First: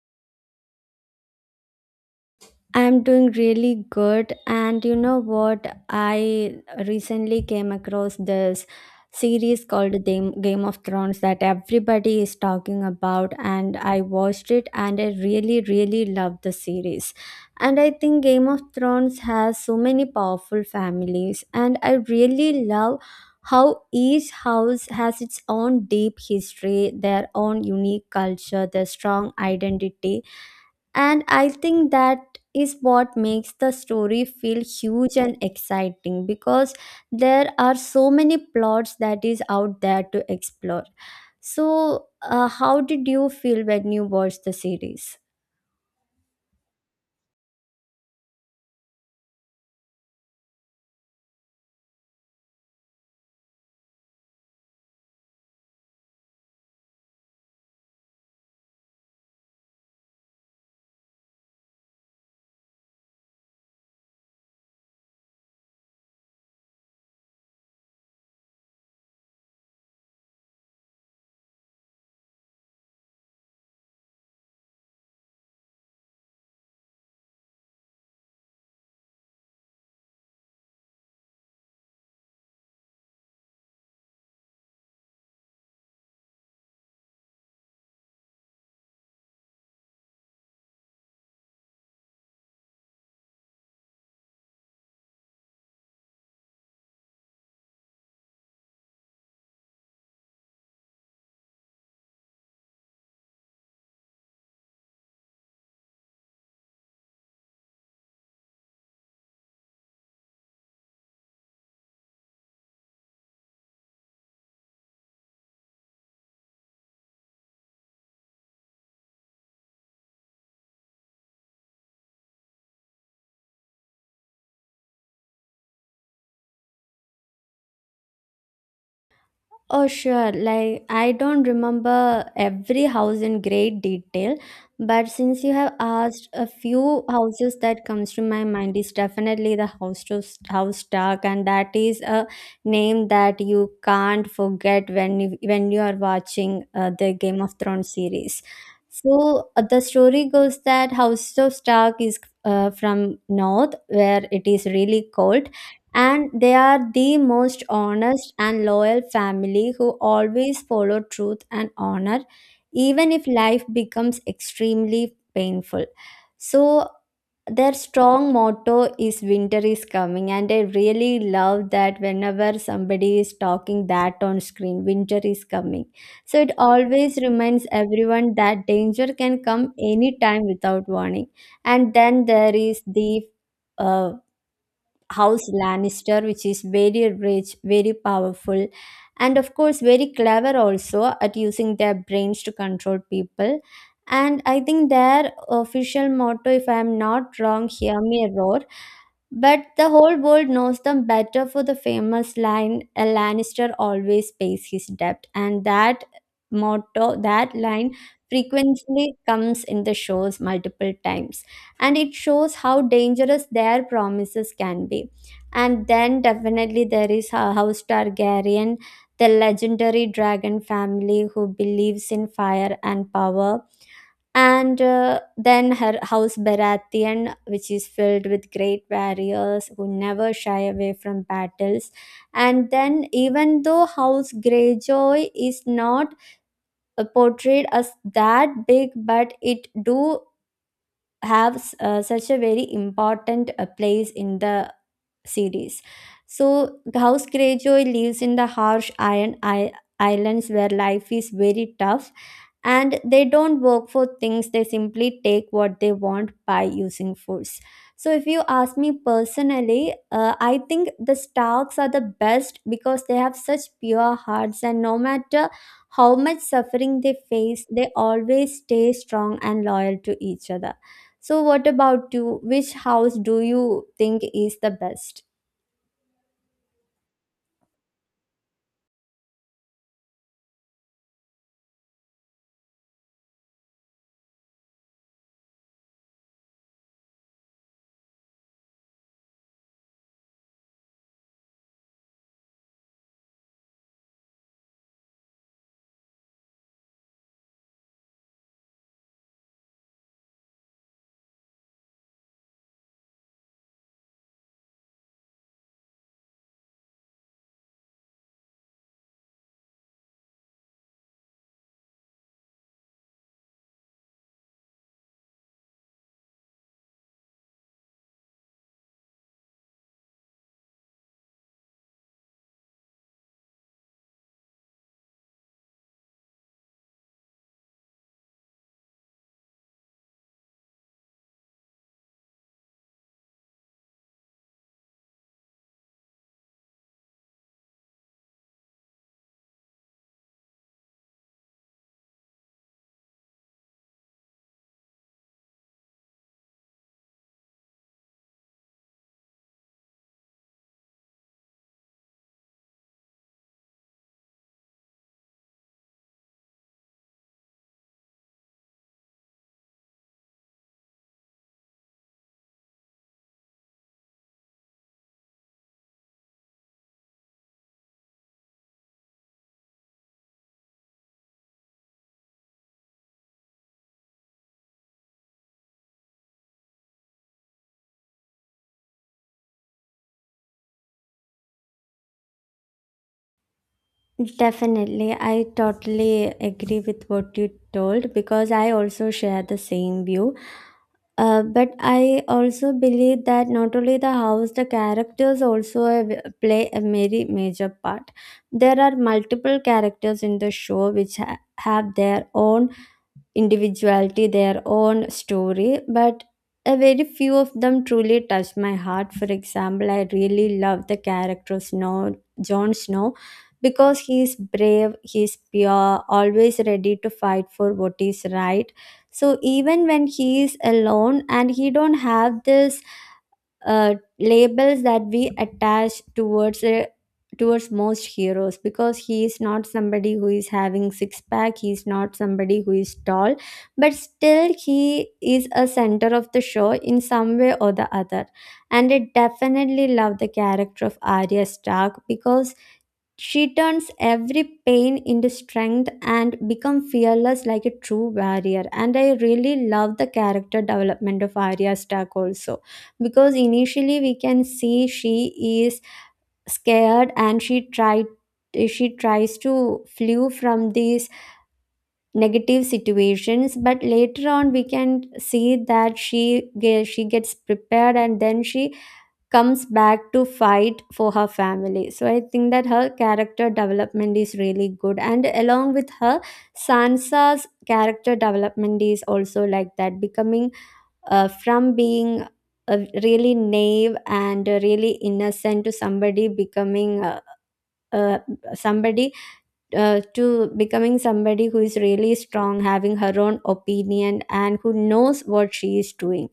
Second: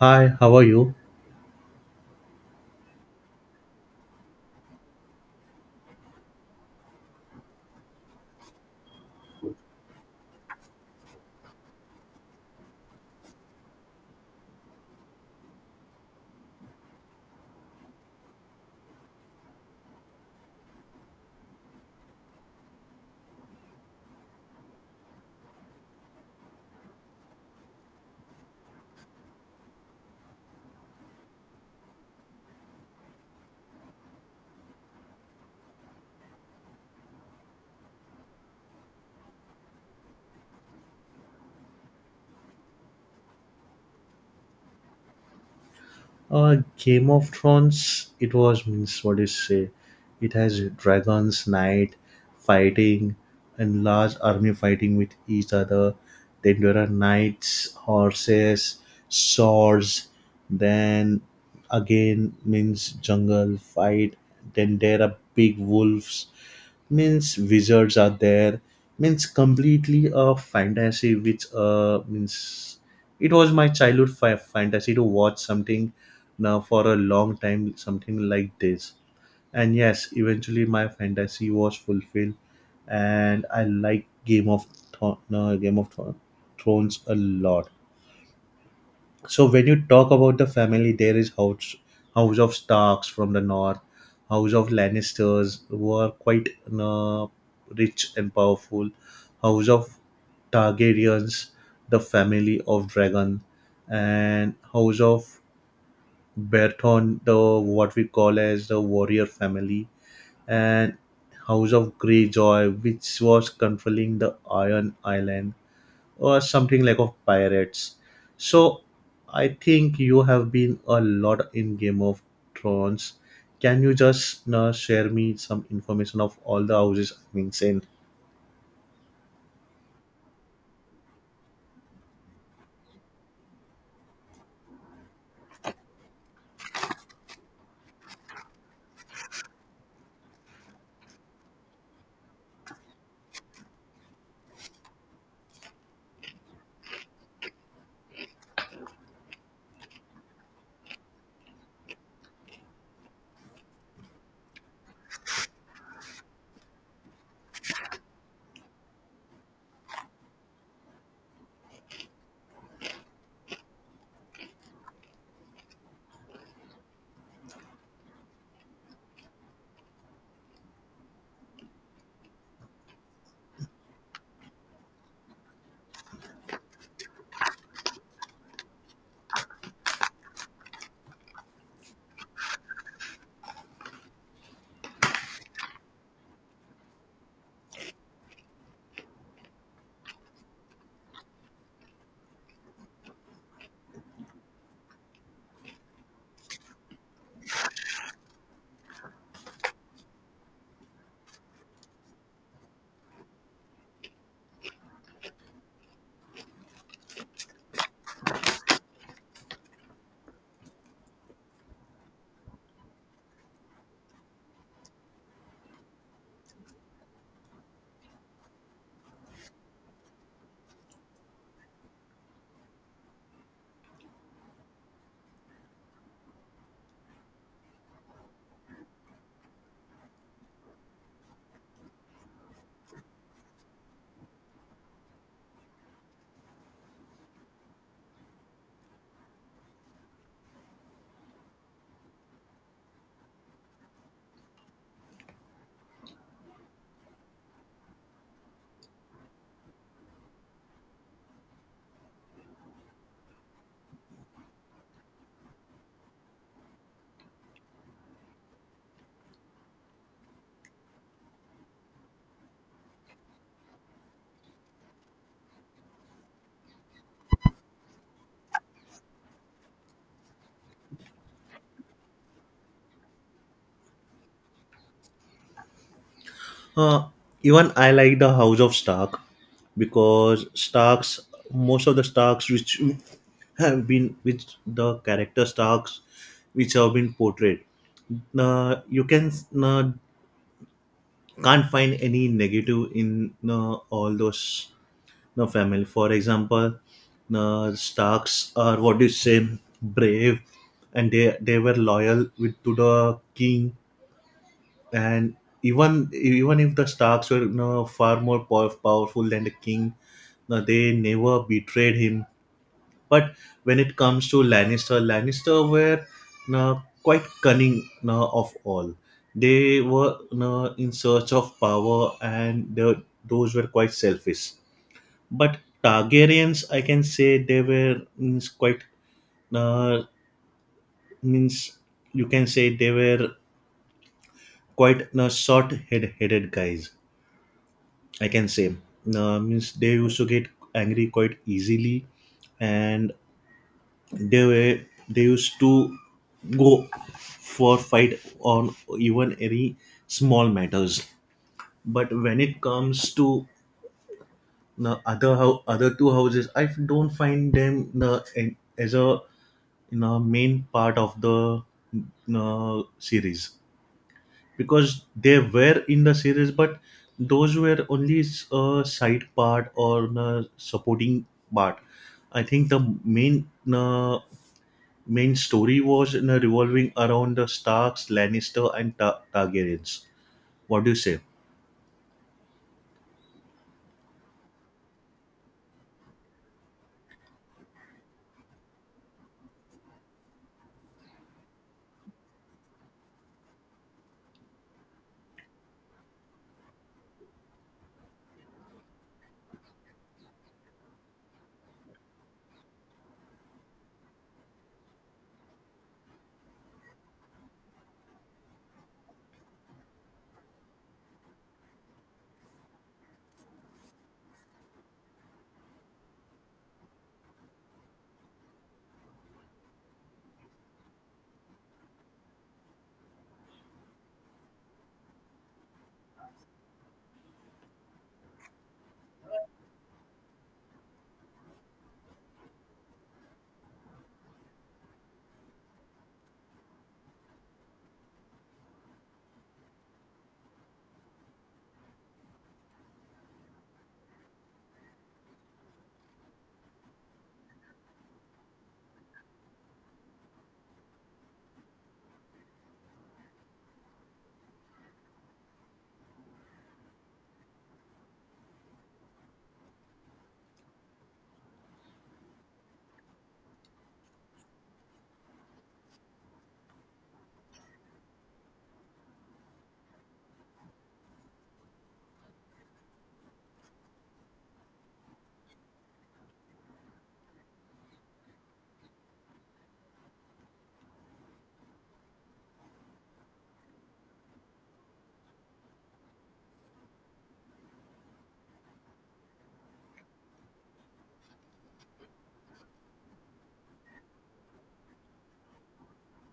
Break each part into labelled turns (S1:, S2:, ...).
S1: Hi, how are you?
S2: I'm doing really good. And you know what? I recently came across this series called Game of Thrones that everybody is talking about. And I watched it and I really, really loved the series. And I think Game of Thrones has so many powerful families. And I really love how each house has its own deep history, their own unique culture, their strong identity, and I think that is what makes the story feel huge and exciting, because there are so many plots that is out there to explore. So, how did you feel when you watched the series?
S1: Game of Thrones, it was means what do you say? It has dragons, knight fighting, and large army fighting with each other. Then there are knights, horses, swords. Then again means jungle fight. Then there are big wolves. Means wizards are there. Means completely a fantasy, which means it was my childhood fantasy to watch something now for a long time, something like this. And yes, eventually my fantasy was fulfilled, and I like Game of Thro- no, Game of Thro- Thrones a lot. So when you talk about the family, there is House of Starks from the north, House of Lannisters who are quite uh, rich and powerful, House of Targaryens, the family of dragon, and House of Berthon, the what we call as the warrior family, and House of Greyjoy, which was controlling the Iron Island, or something like of pirates. So I think you have been a lot in Game of Thrones. Can you just share me some information of all the houses? I mean, saying
S2: Oh, sure. Like, I don't remember every house in great detail, but since you have asked, a few houses that comes to my mind is definitely the house to house Stark, and that is a name that you can't forget when you are watching the Game of Thrones series. So the story goes that House of Stark is from north, where it is really cold, and they are the most honest and loyal family who always follow truth and honor, even if life becomes extremely painful. So their strong motto is winter is coming, and I really love that whenever somebody is talking that on screen, winter is coming. So it always reminds everyone that danger can come anytime without warning. And then there is the uh, House Lannister, which is very rich, very powerful, and of course, very clever also at using their brains to control people. And I think their official motto, if I am not wrong, hear me roar, but the whole world knows them better for the famous line, a Lannister always pays his debt. And that motto, that line frequently comes in the shows multiple times. And it shows how dangerous their promises can be. And then definitely there is House Targaryen, the legendary dragon family who believes in fire and power, and then her house Baratheon, which is filled with great warriors who never shy away from battles. And then, even though House Greyjoy is not portrayed as that big, but it do have such a very important place in the series. So, House Greyjoy lives in the harsh Iron Islands where life is very tough, and they don't work for things, they simply take what they want by using force. So if you ask me personally, I think the Starks are the best, because they have such pure hearts and no matter how much suffering they face, they always stay strong and loyal to each other. So what about you? Which house do you think is the best?
S1: uh, even I like the House of Stark because Starks, most of the Starks which have been which the character stocks which have been portrayed you can uh, can't find any negative in all those family, for example Starks are what do you say, brave, and they were loyal with to the king, and even if the Starks were far more powerful than the king, they never betrayed him. But when it comes to Lannister, Lannister were, no, quite cunning, no, of all. They were, no, in search of power, and the, those were quite selfish. But Targaryens, I can say they were means quite, uh, means you can say they were quite, no, short-headed guys. I can say means they used to get angry quite easily, and they were they used to go for fight on even any small matters. But when it comes to the other two houses, I don't find them the, as a, main part of the, series, because they were in the series but those were only a side part or a supporting part. I think the main, you main story was, revolving around the Starks, Lannister, and Targaryens. What do you say?
S2: Definitely, I totally agree with what you told, because I also share the same view. But I also believe that not only the house, the characters also play a very major part. There are multiple characters in the show which have their own individuality, their own story, but a very few of them truly touched my heart. For example, I really love the character of Snow, Jon Snow, because he is brave, he is pure, always ready to fight for what is right. So even when he is alone and he don't have this labels that we attach towards towards most heroes, because he is not somebody who is having six pack, he is not somebody who is tall, but still he is a center of the show in some way or the other. And I definitely love the character of Arya Stark, because she turns every pain into strength and become fearless like a true warrior. And I really love the character development of Arya Stark also, because initially we can see she is scared and she tries to flee from these negative situations, but later on we can see that she gets prepared and then she comes back to fight for her family. So I think that her character development is really good, and along with her, Sansa's character development is also like that, becoming from being really naive and really innocent to somebody becoming uh, somebody to becoming somebody who is really strong, having her own opinion and who knows what she is doing.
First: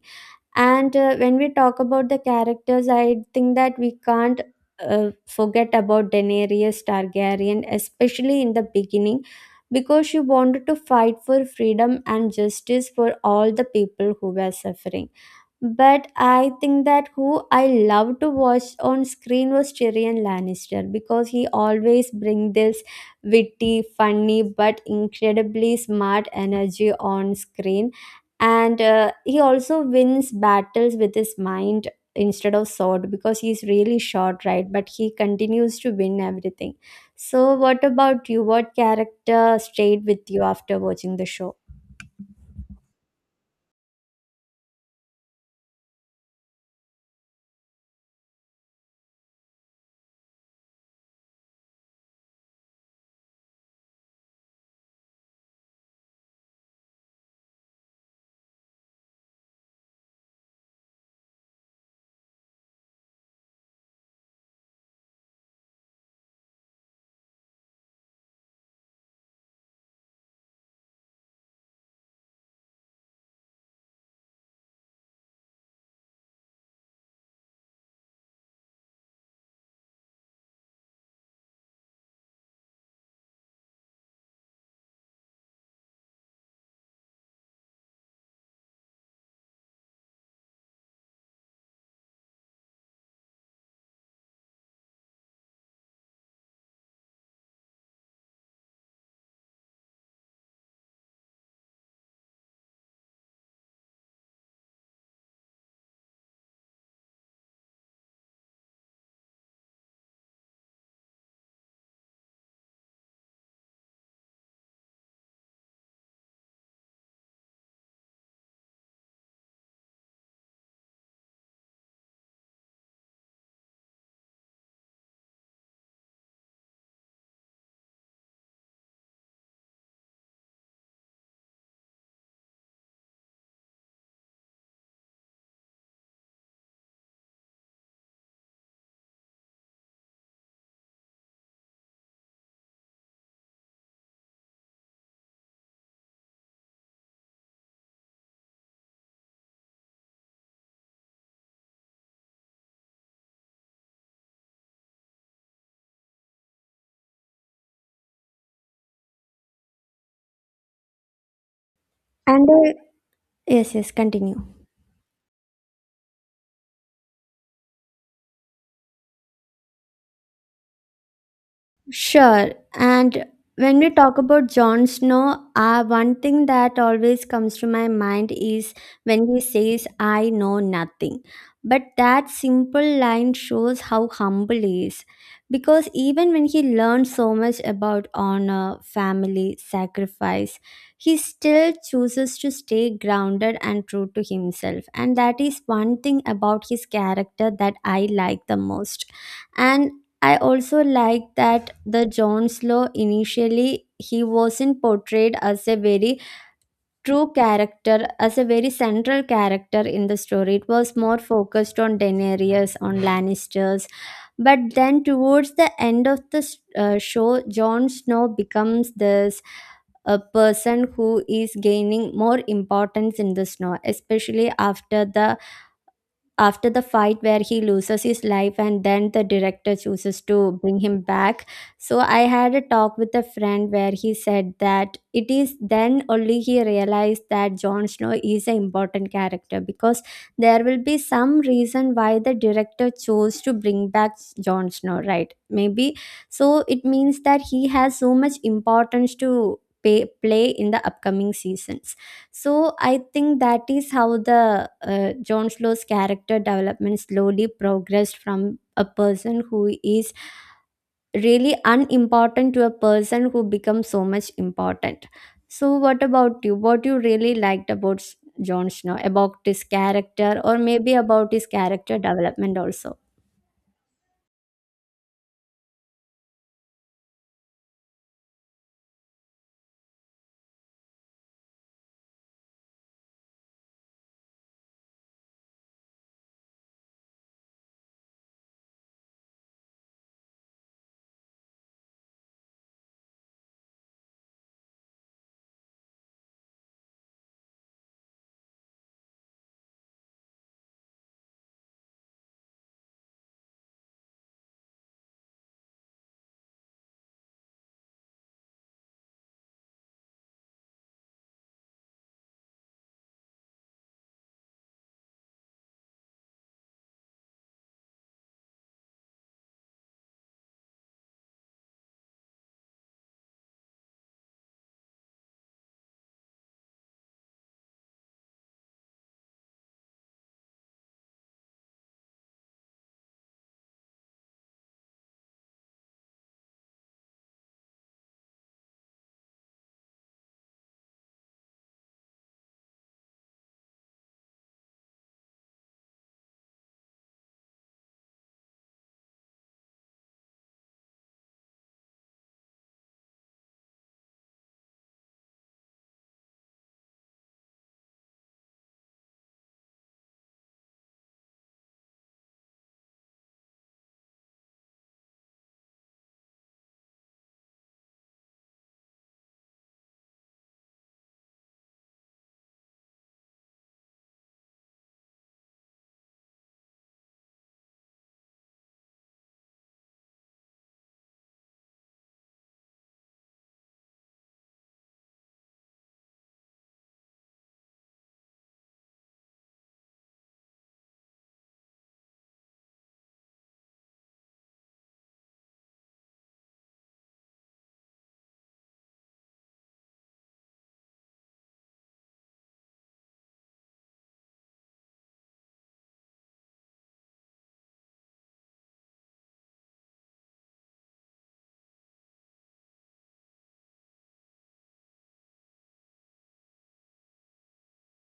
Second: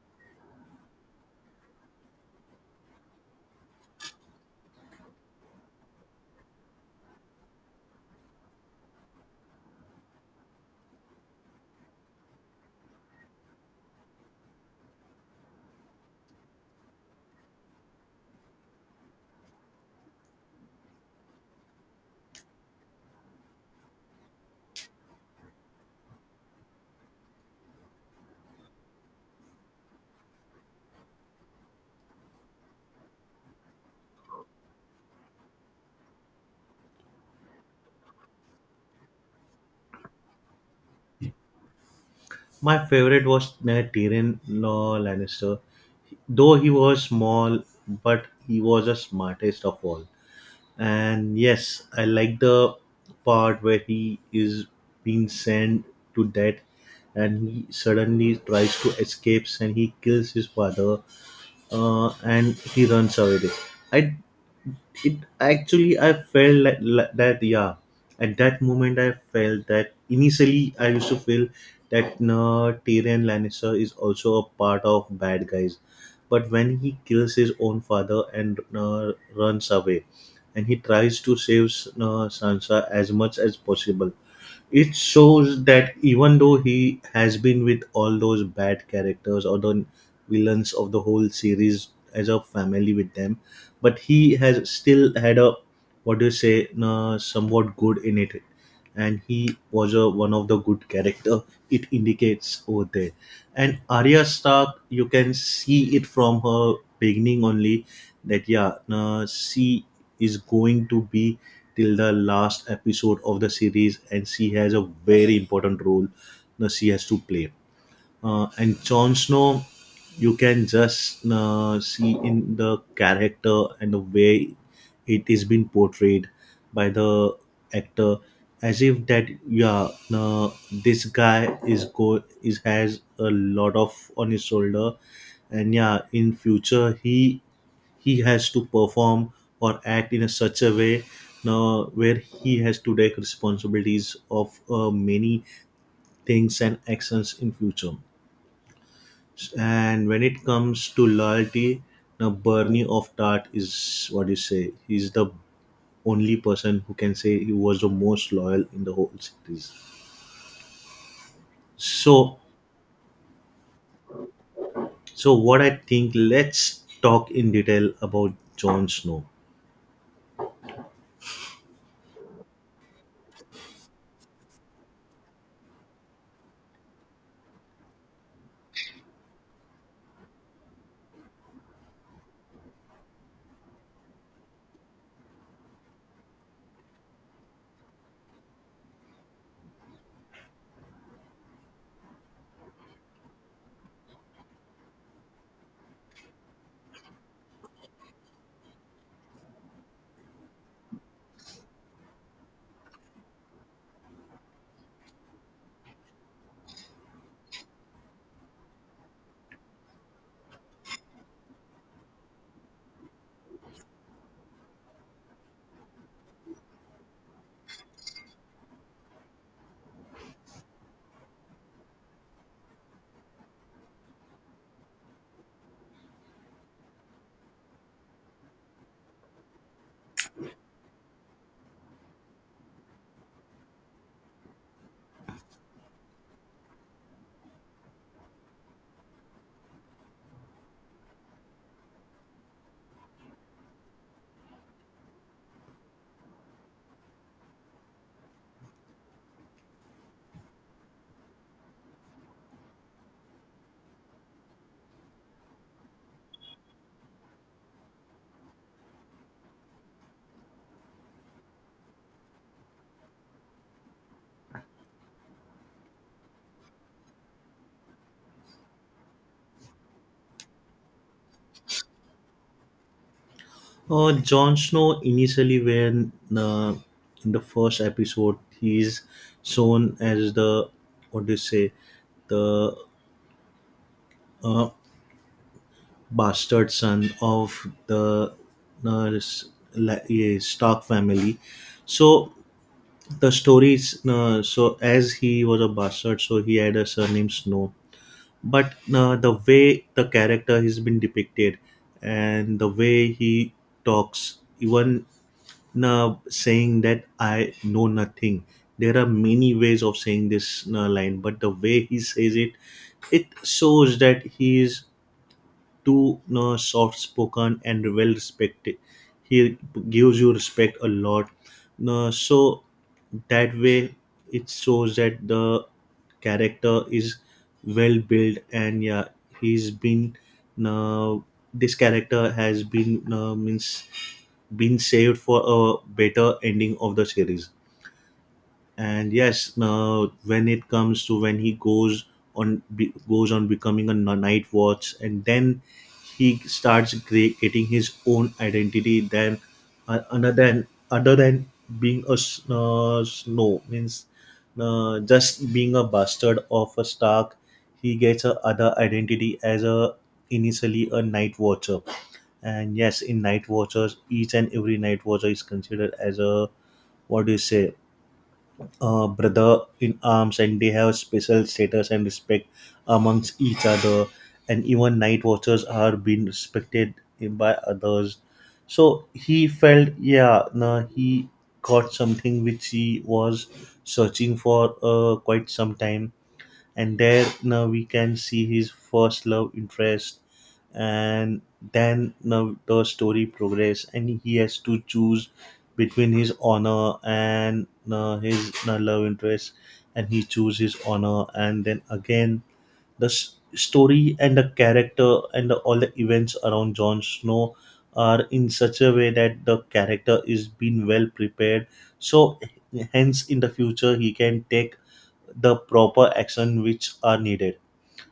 S2: And when we talk about the characters, I think that we can't forget about Daenerys Targaryen, especially in the beginning, because she wanted to fight for freedom and justice for all the people who were suffering. But I think that who I love to watch on screen was Tyrion Lannister, because he always brings this witty, funny, but incredibly smart energy on screen. And he also wins battles with his mind instead of sword, because he's really short, right? But he continues to win everything. So, what about you? What character stayed with you after watching the show?
S1: My favorite was, Tyrion Lannister. Though he was small, but he was the smartest of all. And yes, I like the part where he is being sent to death and he suddenly tries to escape and he kills his father, and he runs away. I, it actually I felt like that, yeah. At that moment I felt that initially I used to feel that, no, Tyrion Lannister is also a part of bad guys. But when he kills his own father and, runs away, and he tries to save Sansa as much as possible, it shows that even though he has been with all those bad characters or the villains of the whole series as a family with them, but he has still had a, what do you say, somewhat good in it, and he was a, one of the good character, it indicates over there. And Arya Stark, you can see it from her beginning only, that, yeah, she is going to be till the last episode of the series and she has a very important role that she has to play. And Jon Snow, you can just see in the character and the way it is being portrayed by the actor, as if that, yeah, uh, this guy is go is has a lot of on his shoulder, and yeah, in future he has to perform or act in a such a way where he has to take responsibilities of many things and actions in future. And when it comes to loyalty, now Bernie of Tart is what you say. He's the only person who can say he was the most loyal in the whole series. So,
S2: And yes, yes, continue.
S1: so what I think, let's talk in detail about Jon Snow.
S2: Sure. And when we talk about Jon Snow, one thing that always comes to my mind is when he says, I know nothing. But that simple line shows how humble he is. Because even when he learned so much about honor, family, sacrifice, he still chooses to stay grounded and true to himself. And that is one thing about his character that I like the most. And I also like that the John Slow, initially he wasn't portrayed as a very true character, as a very central character in the story. It was more focused on Daenerys, on Lannisters. But then towards the end of the show, Jon Snow becomes this, a person who is gaining more importance in the snow, especially after the fight where he loses his life and then the director chooses to bring him back. So I had a talk with a friend where he said that it is then only he realized that Jon Snow is an important character, because there will be some reason why the director chose to bring back Jon Snow, right? Maybe. So it means that he has so much importance to play in the upcoming seasons. So I think that is how the John Slow's character development slowly progressed from a person who is really unimportant to a person who becomes so much important. So what about you? What you really liked about John Snow, about his character or maybe about his character development also?
S1: Jon Snow initially when, in the first episode he is shown as the, what do you say, the uh, bastard son of the uh, s- yeah, Stark family. So the story is, so as he was a bastard, so he had a surname Snow. But the way the character has been depicted and the way he talks, even saying that, I know nothing. There are many ways of saying this line, but the way he says it, it shows that he is too, soft spoken and well respected. He gives you respect a lot. No, so that way it shows that the character is well built, and yeah, he's been uh, this character has been means been saved for a better ending of the series. And yes, now when it comes to when he goes on becoming a night watch, and then he starts getting his own identity, then, other than being a snow means just being a bastard of a Stark, he gets a other identity as a, initially, a night watcher. And yes, in night watchers, each and every night watcher is considered as a, what do you say, brother in arms, and they have special status and respect amongst each other, and even night watchers are being respected by others. So he felt, yeah, no, he got something which he was searching for quite some time. And there now we can see his first love interest. And then now the story progress and he has to choose between his honor and his love interest, and he chooses honor. And then again the story and the character and the, all the events around Jon Snow are in such a way that the character is being well prepared, so hence in the future he can take the proper action which are needed.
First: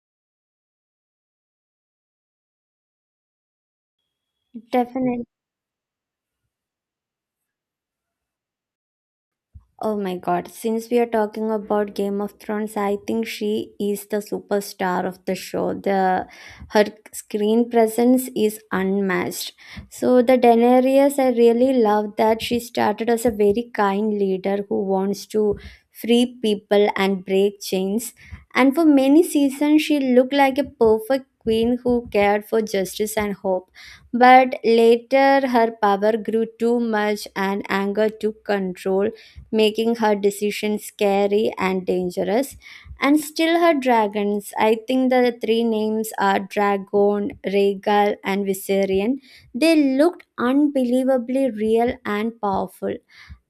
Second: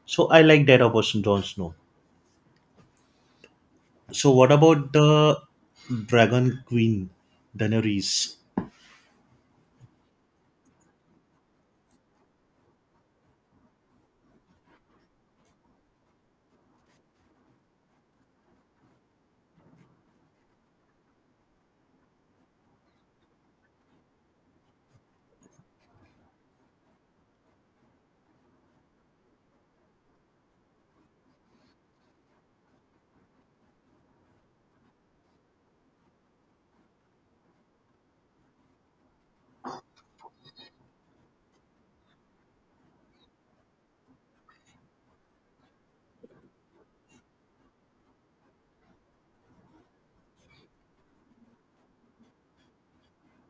S1: So I like that about Jon Snow. So what about
S2: Definitely.
S1: the Dragon Queen Daenerys?
S2: Oh my god, since we are talking about Game of Thrones, I think she is the superstar of the show. The her screen presence is unmatched. So the Daenerys, I really love that she started as a very kind leader who wants to free people and break chains. And for many seasons she looked like a perfect queen who cared for justice and hope. But later her power grew too much and anger took control, making her decisions scary and dangerous. And still her dragons. I think the three names are Dragon, Regal, and Viserion. They looked unbelievably real and powerful,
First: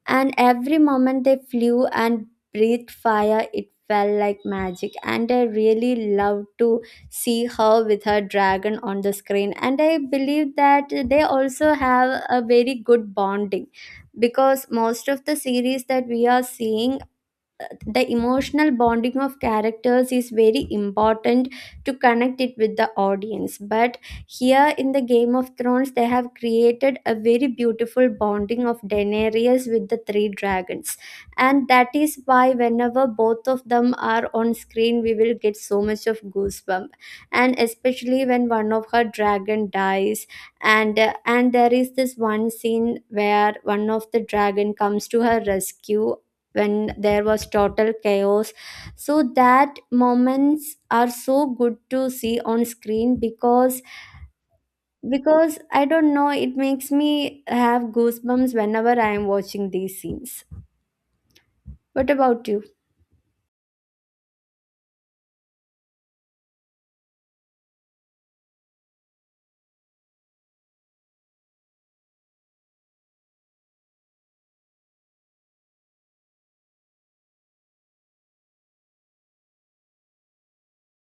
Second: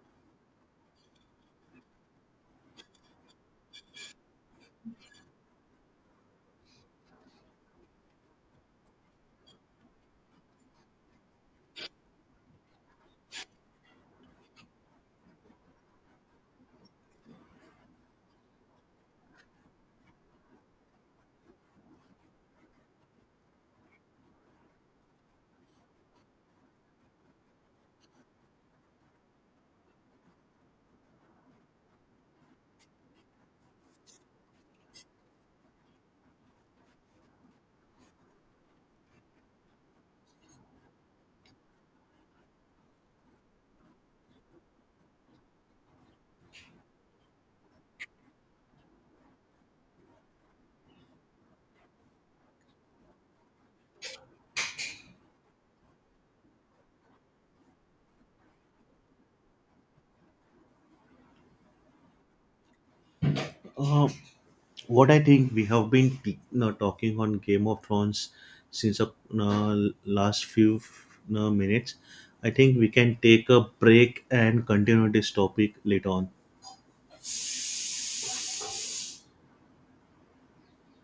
S2: and every moment they flew and breathed fire, it felt like magic. And I really loved to see her with her dragon on the screen, and I believe that they also have a very good bonding, because most of the series that we are seeing, the emotional bonding of characters is very important to connect it with the audience. But here in the Game of Thrones, they have created a very beautiful bonding of Daenerys with the three dragons. And that is why whenever both of them are on screen, we will get so much of goosebump. And especially when one of her dragon dies, and there is this one scene where one of the dragon comes to her rescue when there was total chaos. So that moments are so good to see on screen, because I don't know, it makes me have goosebumps whenever I am watching these scenes. What about you?
S1: Uh, what I think, we have been t- no, talking on Game of Thrones since the last few, no, minutes. I think we can take a break and continue this topic later on.